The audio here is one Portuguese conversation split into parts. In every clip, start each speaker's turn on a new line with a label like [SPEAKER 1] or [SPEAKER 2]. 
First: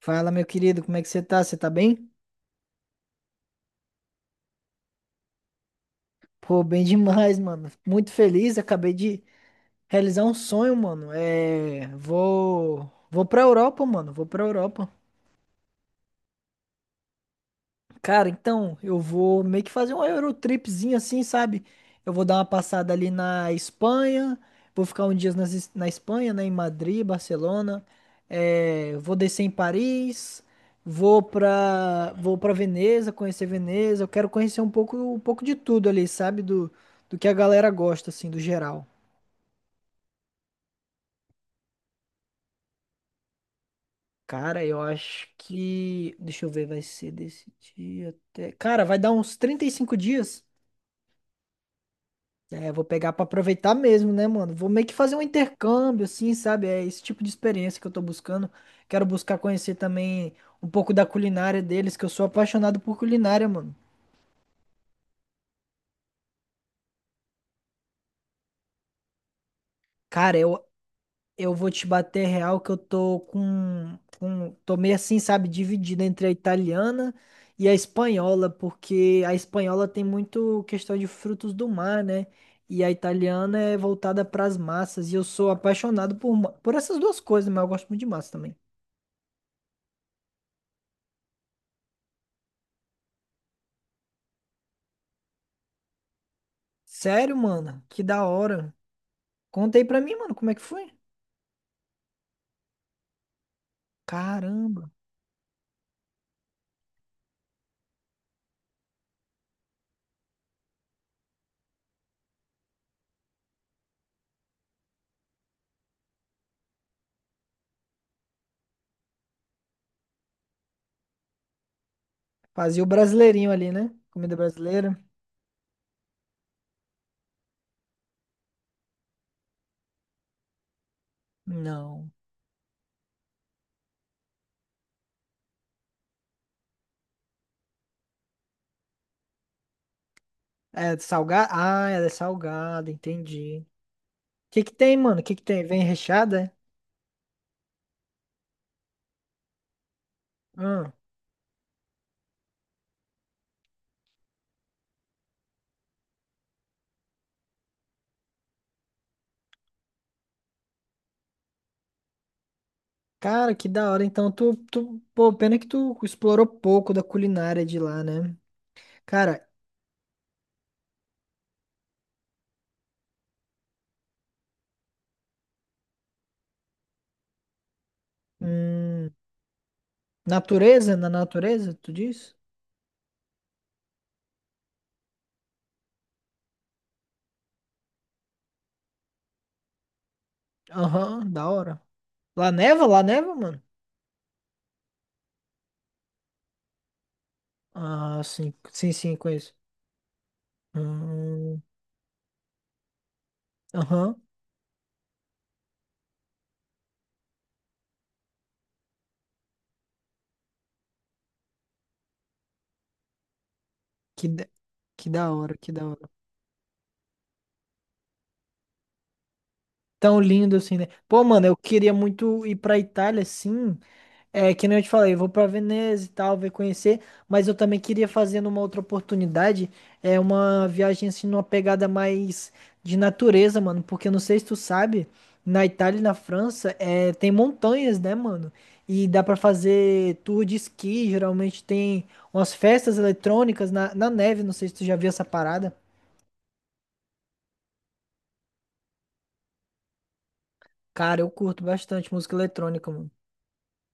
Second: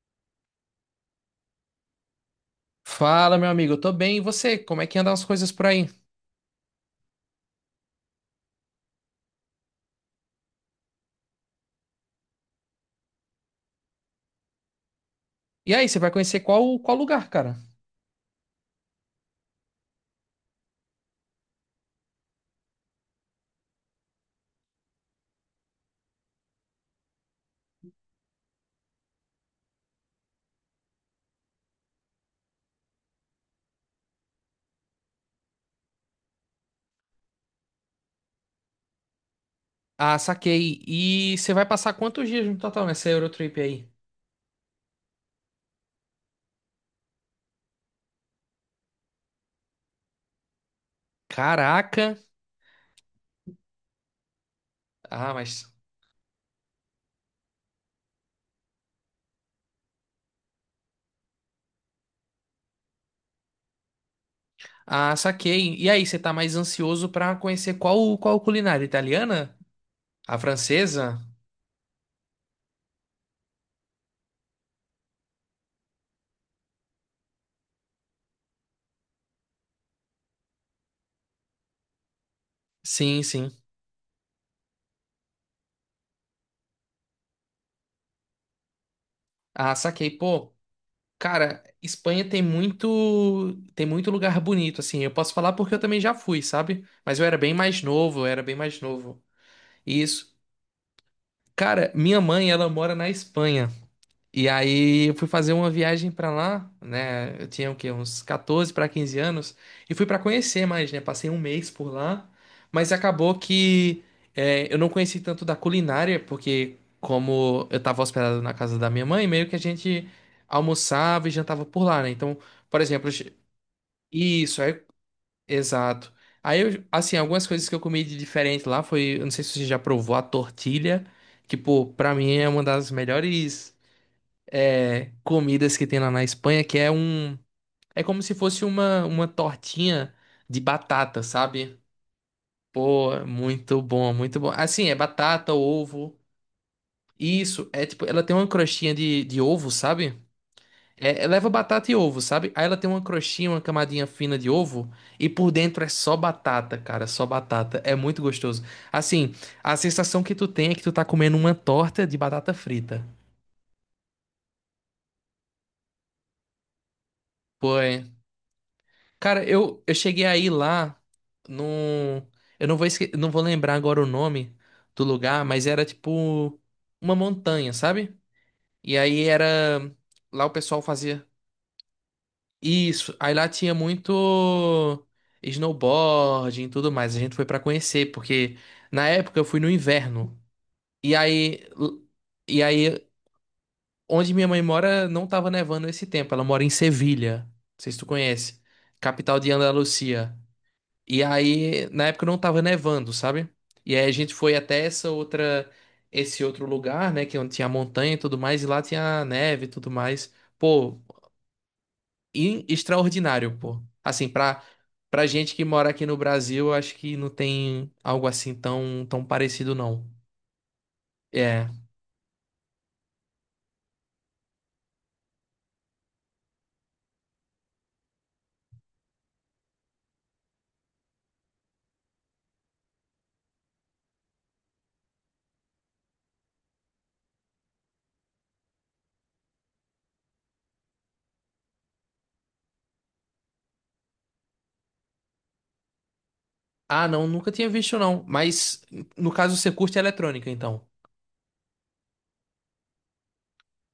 [SPEAKER 1] Fala, meu querido, como é que você tá? Você tá bem?
[SPEAKER 2] Fala, meu amigo, eu tô bem. E você? Como é que andam as coisas por aí?
[SPEAKER 1] Pô, bem demais, mano. Muito feliz, acabei de realizar um sonho, mano. Vou pra Europa, mano. Vou pra Europa.
[SPEAKER 2] E aí, você vai conhecer qual lugar, cara?
[SPEAKER 1] Cara, então, eu vou meio que fazer um Eurotripzinho assim, sabe? Eu vou dar uma passada ali na Espanha, vou ficar um dia na Espanha, né? Em Madrid, Barcelona. É, vou descer em Paris, vou pra Veneza, conhecer Veneza. Eu quero conhecer um pouco de tudo ali, sabe? Do que a galera gosta, assim, do geral.
[SPEAKER 2] Ah, saquei. E você vai passar quantos dias no total nessa Eurotrip aí?
[SPEAKER 1] Cara, eu acho que. Deixa eu ver, vai ser desse dia até. Cara, vai dar uns 35 dias.
[SPEAKER 2] Caraca!
[SPEAKER 1] É, vou pegar pra aproveitar mesmo, né, mano? Vou meio que fazer um
[SPEAKER 2] Ah, mas.
[SPEAKER 1] intercâmbio, assim, sabe? É esse tipo de experiência que eu tô buscando. Quero buscar conhecer também um pouco da culinária deles, que eu sou apaixonado por culinária, mano.
[SPEAKER 2] Ah, saquei. E aí, você tá mais ansioso pra conhecer qual culinária italiana?
[SPEAKER 1] Cara,
[SPEAKER 2] A
[SPEAKER 1] eu,
[SPEAKER 2] francesa?
[SPEAKER 1] eu vou te bater real que eu tô com, com. Tô meio assim, sabe? Dividido entre a italiana e a espanhola, porque a espanhola tem muito questão de frutos do mar, né? E a
[SPEAKER 2] Sim, sim.
[SPEAKER 1] italiana é voltada pras massas. E eu sou apaixonado por essas duas coisas, mas eu gosto muito de massa também.
[SPEAKER 2] Ah, saquei. Pô, cara, Espanha tem muito lugar bonito, assim. Eu posso falar porque eu também já fui, sabe? Mas eu
[SPEAKER 1] Sério,
[SPEAKER 2] era bem mais
[SPEAKER 1] mano? Que
[SPEAKER 2] novo,
[SPEAKER 1] da
[SPEAKER 2] eu era bem
[SPEAKER 1] hora.
[SPEAKER 2] mais novo.
[SPEAKER 1] Conta aí pra mim,
[SPEAKER 2] Isso.
[SPEAKER 1] mano, como é que foi?
[SPEAKER 2] Cara, minha mãe, ela mora na Espanha. E
[SPEAKER 1] Caramba.
[SPEAKER 2] aí eu fui fazer uma viagem pra lá, né? Eu tinha o quê? Uns 14 para 15 anos e fui pra conhecer mais, né? Passei um mês por lá, mas acabou que eu não conheci tanto da culinária, porque como eu tava hospedado na casa da minha mãe, meio que a gente almoçava e jantava por lá, né? Então, por
[SPEAKER 1] Fazia o
[SPEAKER 2] exemplo,
[SPEAKER 1] brasileirinho ali, né? Comida
[SPEAKER 2] isso, aí.
[SPEAKER 1] brasileira?
[SPEAKER 2] Exato. Aí, eu, assim, algumas coisas que eu comi de diferente lá foi, eu não sei se você já provou a tortilha, que, pô,
[SPEAKER 1] Não.
[SPEAKER 2] pra mim é uma das melhores comidas que tem lá na Espanha, que é é como se fosse uma tortinha de
[SPEAKER 1] É
[SPEAKER 2] batata,
[SPEAKER 1] salgada?
[SPEAKER 2] sabe?
[SPEAKER 1] Ah, ela é salgada,
[SPEAKER 2] Pô, é
[SPEAKER 1] entendi. O
[SPEAKER 2] muito bom, muito bom.
[SPEAKER 1] que que
[SPEAKER 2] Assim, é
[SPEAKER 1] tem, mano? O que que
[SPEAKER 2] batata,
[SPEAKER 1] tem? Vem
[SPEAKER 2] ovo,
[SPEAKER 1] recheada? É?
[SPEAKER 2] isso, é tipo, ela tem uma crostinha de ovo, sabe?
[SPEAKER 1] Ah,
[SPEAKER 2] Leva batata e ovo, sabe? Aí ela tem uma crostinha, uma camadinha fina de ovo e por dentro é só batata, cara, só batata. É muito gostoso. Assim, a sensação que tu tem é que tu tá comendo uma torta de batata frita.
[SPEAKER 1] cara, que da hora. Então, pô, pena que tu explorou pouco da culinária de
[SPEAKER 2] Pô,
[SPEAKER 1] lá,
[SPEAKER 2] é.
[SPEAKER 1] né?
[SPEAKER 2] Cara,
[SPEAKER 1] Cara,
[SPEAKER 2] eu cheguei aí lá num. Eu não vou não vou lembrar agora o nome do lugar, mas era tipo uma montanha, sabe? E
[SPEAKER 1] hum,
[SPEAKER 2] aí era. Lá o pessoal
[SPEAKER 1] natureza? Na
[SPEAKER 2] fazia.
[SPEAKER 1] natureza, tu diz?
[SPEAKER 2] Isso, aí lá tinha muito snowboarding e tudo mais. A gente foi pra conhecer, porque na época eu fui no inverno. E
[SPEAKER 1] Aham, da
[SPEAKER 2] aí,
[SPEAKER 1] hora. Lá
[SPEAKER 2] e
[SPEAKER 1] neva?
[SPEAKER 2] aí
[SPEAKER 1] Lá neva, mano?
[SPEAKER 2] onde minha mãe mora não tava nevando esse tempo. Ela mora em Sevilha, não sei se tu
[SPEAKER 1] Ah, sim,
[SPEAKER 2] conhece,
[SPEAKER 1] sim, sim,
[SPEAKER 2] capital de
[SPEAKER 1] conheço.
[SPEAKER 2] Andalucia. E
[SPEAKER 1] Hum.
[SPEAKER 2] aí, na época não tava nevando, sabe? E aí a
[SPEAKER 1] Aham.
[SPEAKER 2] gente foi até essa outra esse outro lugar, né, que é onde tinha montanha e tudo mais, e lá tinha neve e tudo mais. Pô, extraordinário, pô.
[SPEAKER 1] Que,
[SPEAKER 2] Assim,
[SPEAKER 1] da-
[SPEAKER 2] pra,
[SPEAKER 1] que
[SPEAKER 2] pra
[SPEAKER 1] da
[SPEAKER 2] gente
[SPEAKER 1] hora,
[SPEAKER 2] que
[SPEAKER 1] que da
[SPEAKER 2] mora aqui
[SPEAKER 1] hora.
[SPEAKER 2] no Brasil, eu acho que não tem algo assim tão, tão parecido, não.
[SPEAKER 1] Tão lindo assim, né? Pô, mano, eu
[SPEAKER 2] É.
[SPEAKER 1] queria muito ir pra Itália, sim. É, que nem eu te falei, eu vou pra Veneza e tal, ver conhecer. Mas eu também queria fazer numa outra oportunidade, é uma viagem assim, numa pegada mais de natureza, mano. Porque eu não sei se tu sabe, na Itália e na França, é, tem montanhas, né, mano? E dá pra fazer tour de esqui, geralmente tem umas festas eletrônicas na neve, não sei se tu já viu essa parada.
[SPEAKER 2] Ah, não, nunca tinha visto, não. Mas, no caso, você curte eletrônica, então.
[SPEAKER 1] Cara, eu curto bastante música eletrônica, mano.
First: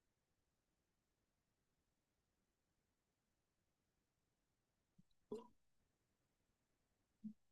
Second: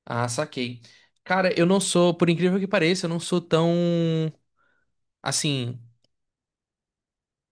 [SPEAKER 2] Ah, saquei. Cara, eu não sou, por incrível que pareça, eu não sou tão, assim,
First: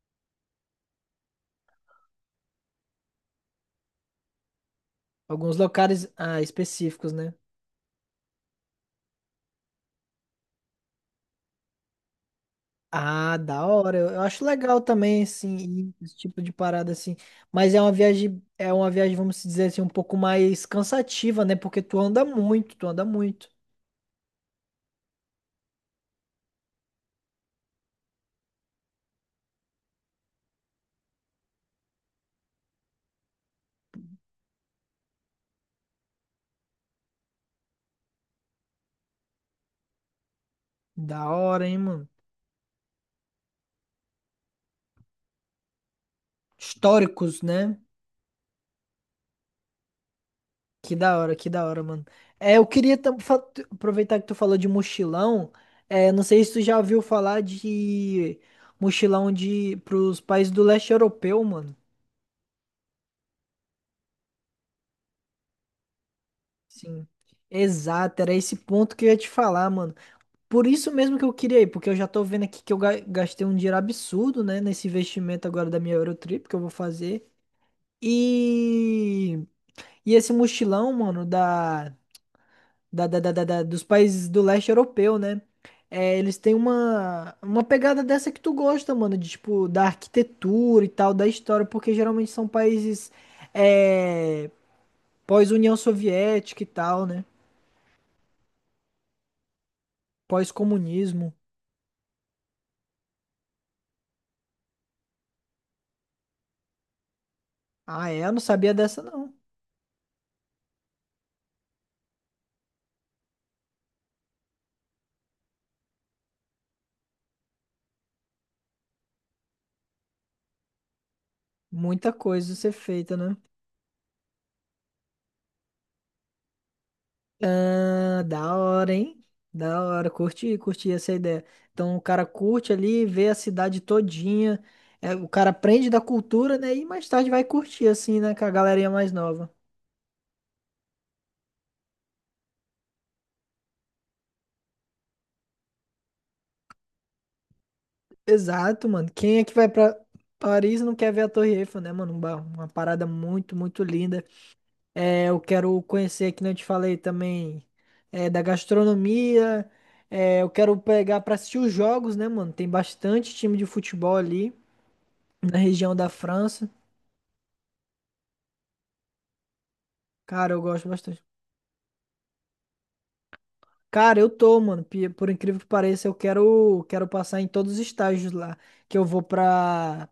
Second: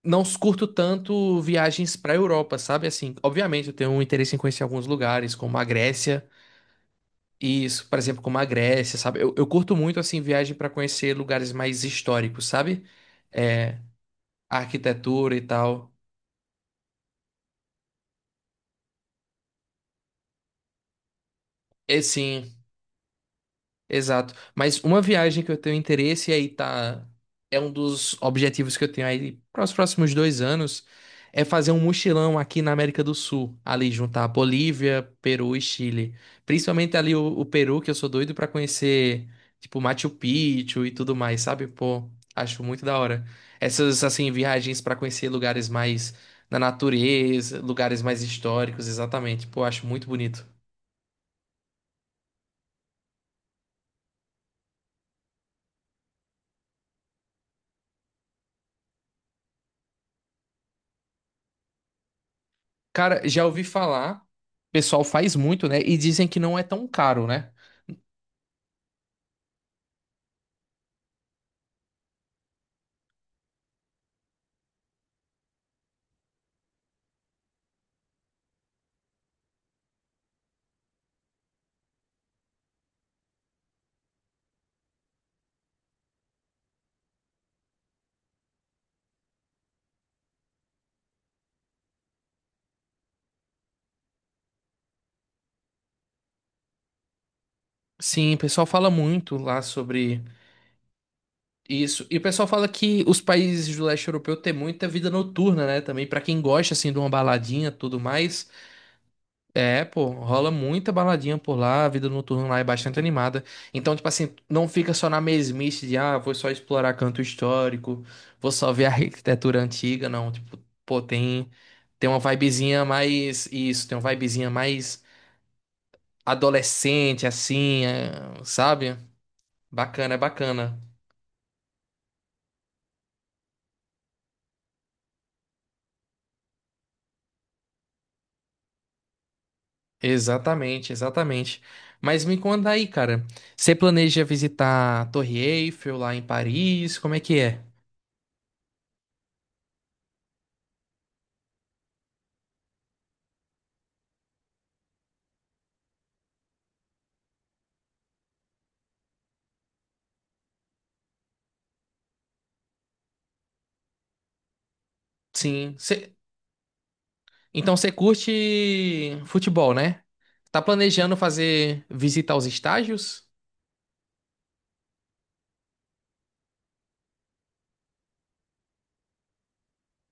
[SPEAKER 2] não curto tanto viagens pra Europa, sabe? Assim, obviamente, eu tenho um interesse em conhecer alguns lugares,
[SPEAKER 1] Alguns
[SPEAKER 2] como a
[SPEAKER 1] locais
[SPEAKER 2] Grécia.
[SPEAKER 1] ah, específicos, né?
[SPEAKER 2] Isso, por exemplo, como a Grécia, sabe? Eu curto muito, assim, viagem para conhecer lugares mais históricos, sabe?
[SPEAKER 1] Ah, da
[SPEAKER 2] É,
[SPEAKER 1] hora. Eu acho
[SPEAKER 2] a
[SPEAKER 1] legal também,
[SPEAKER 2] arquitetura e
[SPEAKER 1] assim,
[SPEAKER 2] tal.
[SPEAKER 1] ir esse tipo de parada, assim. Mas é uma viagem, vamos dizer assim, um pouco mais cansativa, né? Porque tu
[SPEAKER 2] É
[SPEAKER 1] anda
[SPEAKER 2] sim.
[SPEAKER 1] muito, tu anda muito.
[SPEAKER 2] Exato. Mas uma viagem que eu tenho interesse e aí tá. É um dos objetivos que eu tenho aí para os próximos 2 anos é fazer um mochilão aqui na América do Sul, ali juntar Bolívia, Peru e Chile. Principalmente ali o Peru, que eu sou doido para conhecer, tipo Machu Picchu e tudo
[SPEAKER 1] Da
[SPEAKER 2] mais,
[SPEAKER 1] hora,
[SPEAKER 2] sabe?
[SPEAKER 1] hein, mano?
[SPEAKER 2] Pô, acho muito da hora. Essas assim viagens para conhecer lugares mais na
[SPEAKER 1] Históricos,
[SPEAKER 2] natureza,
[SPEAKER 1] né?
[SPEAKER 2] lugares mais históricos, exatamente. Pô, acho muito bonito.
[SPEAKER 1] Que da hora, mano. É, eu queria aproveitar que tu falou de mochilão. É, não sei se tu já ouviu falar de mochilão de pros países do leste europeu, mano.
[SPEAKER 2] Cara, já ouvi falar, o pessoal faz muito, né? E dizem que não é tão
[SPEAKER 1] Sim,
[SPEAKER 2] caro, né?
[SPEAKER 1] exato, era esse ponto que eu ia te falar, mano. Por isso mesmo que eu queria ir, porque eu já tô vendo aqui que eu gastei um dinheiro absurdo, né, nesse investimento agora da minha Eurotrip que eu vou fazer. E, e esse mochilão, mano, dos países do leste europeu, né? É, eles têm uma pegada dessa que tu gosta, mano, de tipo, da arquitetura e tal, da história, porque geralmente são países é, pós-União Soviética e tal, né?
[SPEAKER 2] Sim, o pessoal fala muito lá sobre
[SPEAKER 1] Pós-comunismo.
[SPEAKER 2] isso. E o pessoal fala que os países do leste europeu têm muita vida noturna, né? Também pra quem gosta assim de uma baladinha, e tudo
[SPEAKER 1] Ah, é? Eu não
[SPEAKER 2] mais.
[SPEAKER 1] sabia dessa, não.
[SPEAKER 2] É, pô, rola muita baladinha por lá, a vida noturna lá é bastante animada. Então, tipo assim, não fica só na mesmice de, ah, vou só explorar canto histórico, vou só ver a arquitetura antiga, não, tipo, pô, tem tem
[SPEAKER 1] Muita
[SPEAKER 2] uma
[SPEAKER 1] coisa a ser
[SPEAKER 2] vibezinha
[SPEAKER 1] feita, né?
[SPEAKER 2] mais isso, tem uma vibezinha mais adolescente, assim, é,
[SPEAKER 1] Ah, da hora,
[SPEAKER 2] sabe?
[SPEAKER 1] hein? Da hora.
[SPEAKER 2] Bacana, é
[SPEAKER 1] Curti,
[SPEAKER 2] bacana.
[SPEAKER 1] curti essa ideia. Então o cara curte ali, vê a cidade todinha. É, o cara aprende da cultura, né? E mais tarde vai curtir, assim, né? Com a galerinha mais nova.
[SPEAKER 2] Exatamente, exatamente. Mas me conta aí, cara. Você planeja visitar a Torre Eiffel lá em Paris? Como é que é?
[SPEAKER 1] Exato, mano. Quem é que vai pra Paris e não quer ver a Torre Eiffel, né, mano? Uma parada muito, muito linda. É, eu quero conhecer, que nem eu te falei também, é, da gastronomia. É, eu quero pegar pra assistir os jogos, né, mano? Tem bastante time de futebol ali na
[SPEAKER 2] Sim.
[SPEAKER 1] região da França.
[SPEAKER 2] Então você curte futebol, né?
[SPEAKER 1] Cara, eu
[SPEAKER 2] Tá
[SPEAKER 1] gosto
[SPEAKER 2] planejando
[SPEAKER 1] bastante.
[SPEAKER 2] fazer visitar os estágios?
[SPEAKER 1] Cara, eu tô, mano. Por incrível que pareça, quero passar em todos os estágios lá. Que eu vou pra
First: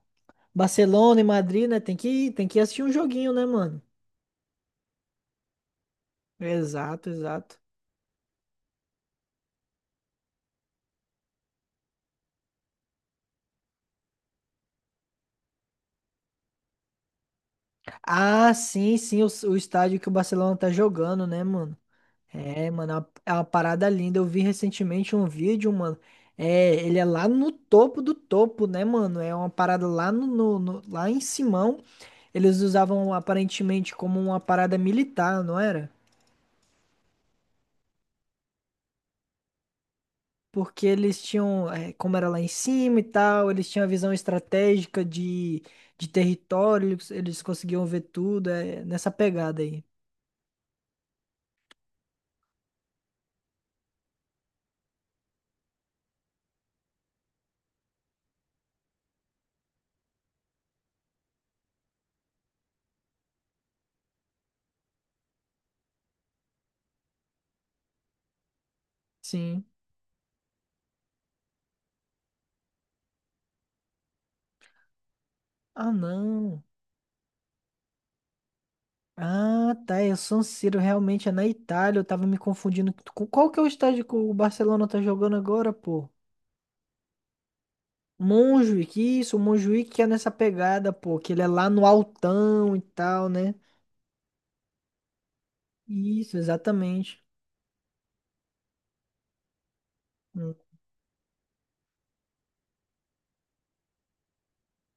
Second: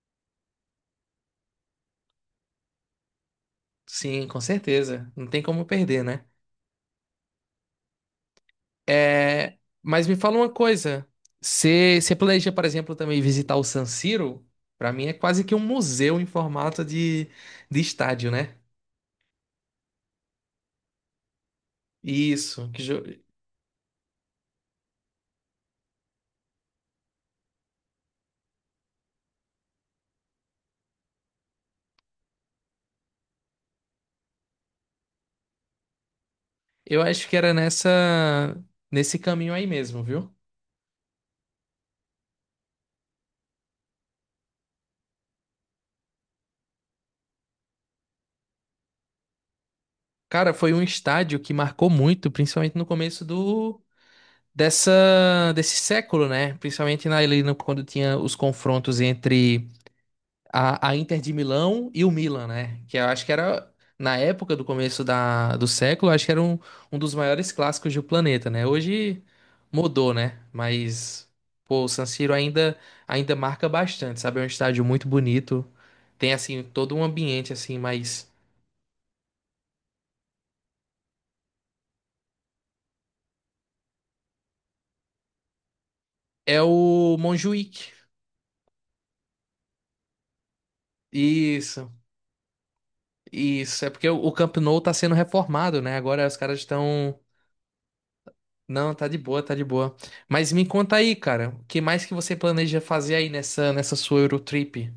[SPEAKER 1] Barcelona e Madrid, né? Tem que assistir um joguinho, né, mano?
[SPEAKER 2] Sim, com certeza. Não tem como perder, né?
[SPEAKER 1] Exato, exato.
[SPEAKER 2] É, mas me fala uma coisa. Você planeja, por exemplo, também visitar o San Siro? Para mim é quase que um museu em formato de estádio,
[SPEAKER 1] Ah,
[SPEAKER 2] né?
[SPEAKER 1] sim, sim, o estádio que o Barcelona tá jogando, né, mano?
[SPEAKER 2] Isso.
[SPEAKER 1] É, mano, é uma parada linda. Eu vi recentemente um vídeo, mano. É, ele é lá no topo do topo, né, mano? É uma parada lá lá em Simão. Eles usavam aparentemente como uma parada militar, não era?
[SPEAKER 2] Eu acho que era nessa nesse caminho aí mesmo, viu?
[SPEAKER 1] Porque eles tinham, é, como era lá em cima e tal, eles tinham a visão estratégica de território, eles conseguiam ver tudo, é, nessa pegada aí.
[SPEAKER 2] Cara, foi um estádio que marcou muito, principalmente no começo do dessa desse século, né? Principalmente na, ali no- quando tinha os confrontos entre a Inter de Milão e o Milan, né? Que eu acho que era, na época do começo da, do século, eu acho que era um, um dos maiores clássicos do planeta, né? Hoje
[SPEAKER 1] Sim.
[SPEAKER 2] mudou, né? Mas, pô, o San Siro ainda, ainda marca bastante, sabe? É um estádio muito bonito.
[SPEAKER 1] Ah,
[SPEAKER 2] Tem, assim,
[SPEAKER 1] não.
[SPEAKER 2] todo um ambiente, assim, mas...
[SPEAKER 1] Ah, tá. E o San Siro realmente é na Itália. Eu tava me confundindo com qual que é o estádio que o Barcelona tá jogando agora, pô?
[SPEAKER 2] É o Montjuïc.
[SPEAKER 1] Montjuïc, isso, o Montjuïc que é nessa pegada, pô, que ele é lá no
[SPEAKER 2] Isso,
[SPEAKER 1] altão e tal, né?
[SPEAKER 2] isso. É porque o Camp Nou tá sendo reformado, né? Agora
[SPEAKER 1] Isso,
[SPEAKER 2] os caras estão.
[SPEAKER 1] exatamente.
[SPEAKER 2] Não, tá de boa, tá de boa. Mas
[SPEAKER 1] Hum.
[SPEAKER 2] me conta aí, cara, o que mais que você planeja fazer aí nessa sua Eurotrip?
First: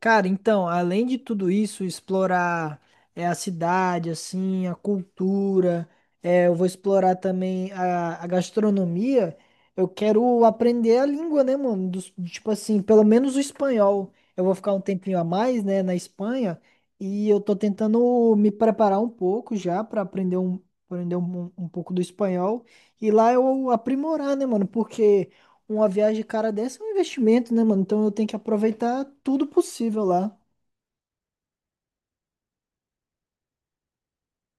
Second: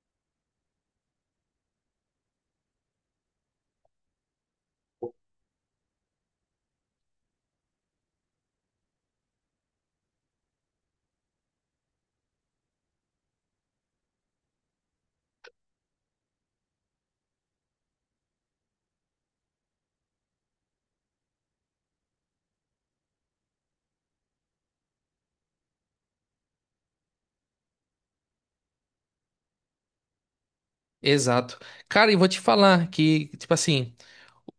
[SPEAKER 1] Cara, então, além de tudo isso, explorar é, a cidade, assim, a cultura, é, eu vou explorar também a gastronomia. Eu quero aprender a língua, né, mano? Dos- tipo assim, pelo menos o espanhol. Eu vou ficar um tempinho a mais, né, na Espanha, e eu tô tentando me preparar um pouco já para aprender aprender um pouco do espanhol. E lá eu aprimorar, né, mano? Porque. Uma viagem cara dessa é um investimento, né, mano? Então eu tenho que aproveitar tudo possível lá.
[SPEAKER 2] Exato. Cara, e vou te falar que, tipo assim,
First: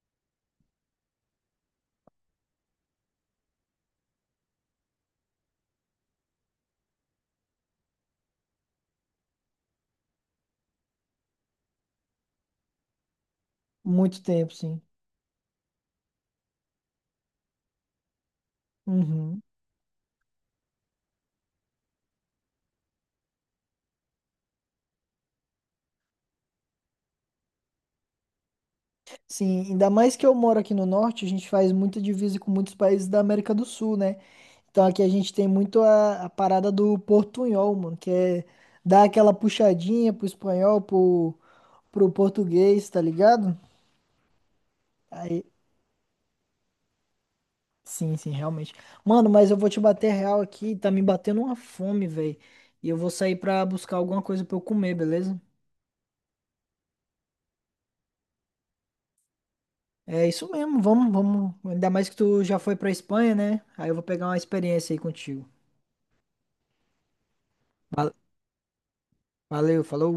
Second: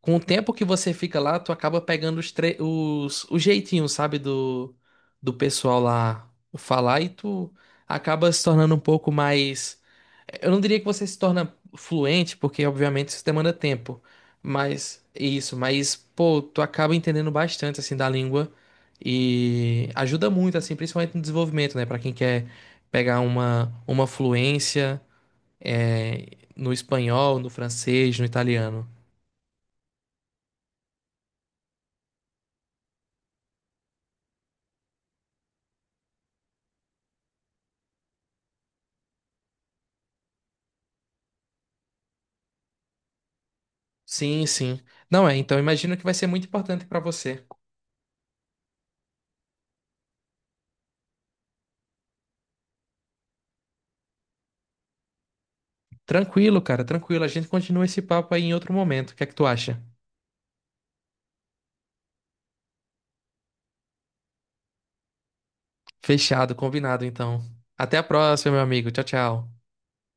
[SPEAKER 2] com o tempo que você fica lá, tu acaba pegando os jeitinhos, sabe, do pessoal lá falar e tu acaba se tornando um pouco mais. Eu não diria que você se torna fluente, porque obviamente isso demanda tempo.
[SPEAKER 1] Muito tempo, sim.
[SPEAKER 2] Mas isso, mas pô, tu acaba entendendo bastante assim da língua
[SPEAKER 1] Uhum.
[SPEAKER 2] e ajuda muito assim, principalmente no desenvolvimento, né, para quem quer pegar uma fluência é, no espanhol, no francês, no italiano.
[SPEAKER 1] Sim, ainda mais que eu moro aqui no norte, a gente faz muita divisa com muitos países da América do Sul, né? Então aqui a gente tem muito a parada do portunhol, mano, que é dar aquela puxadinha pro espanhol, pro português, tá ligado?
[SPEAKER 2] Sim, sim. Não é,
[SPEAKER 1] Aí,
[SPEAKER 2] então imagino que vai ser muito importante para você.
[SPEAKER 1] sim, sim, realmente. Mano, mas eu vou te bater real aqui, tá me batendo uma fome, velho. E eu vou sair pra buscar alguma coisa pra eu comer, beleza?
[SPEAKER 2] Tranquilo, cara, tranquilo. A gente continua esse papo aí em outro momento. O que é que tu acha?
[SPEAKER 1] É isso mesmo, vamos, vamos. Ainda mais que tu já foi pra Espanha, né? Aí eu vou pegar uma experiência aí contigo.
[SPEAKER 2] Fechado, combinado então. Até a
[SPEAKER 1] Val-
[SPEAKER 2] próxima, meu amigo. Tchau, tchau.
[SPEAKER 1] Valeu, falou.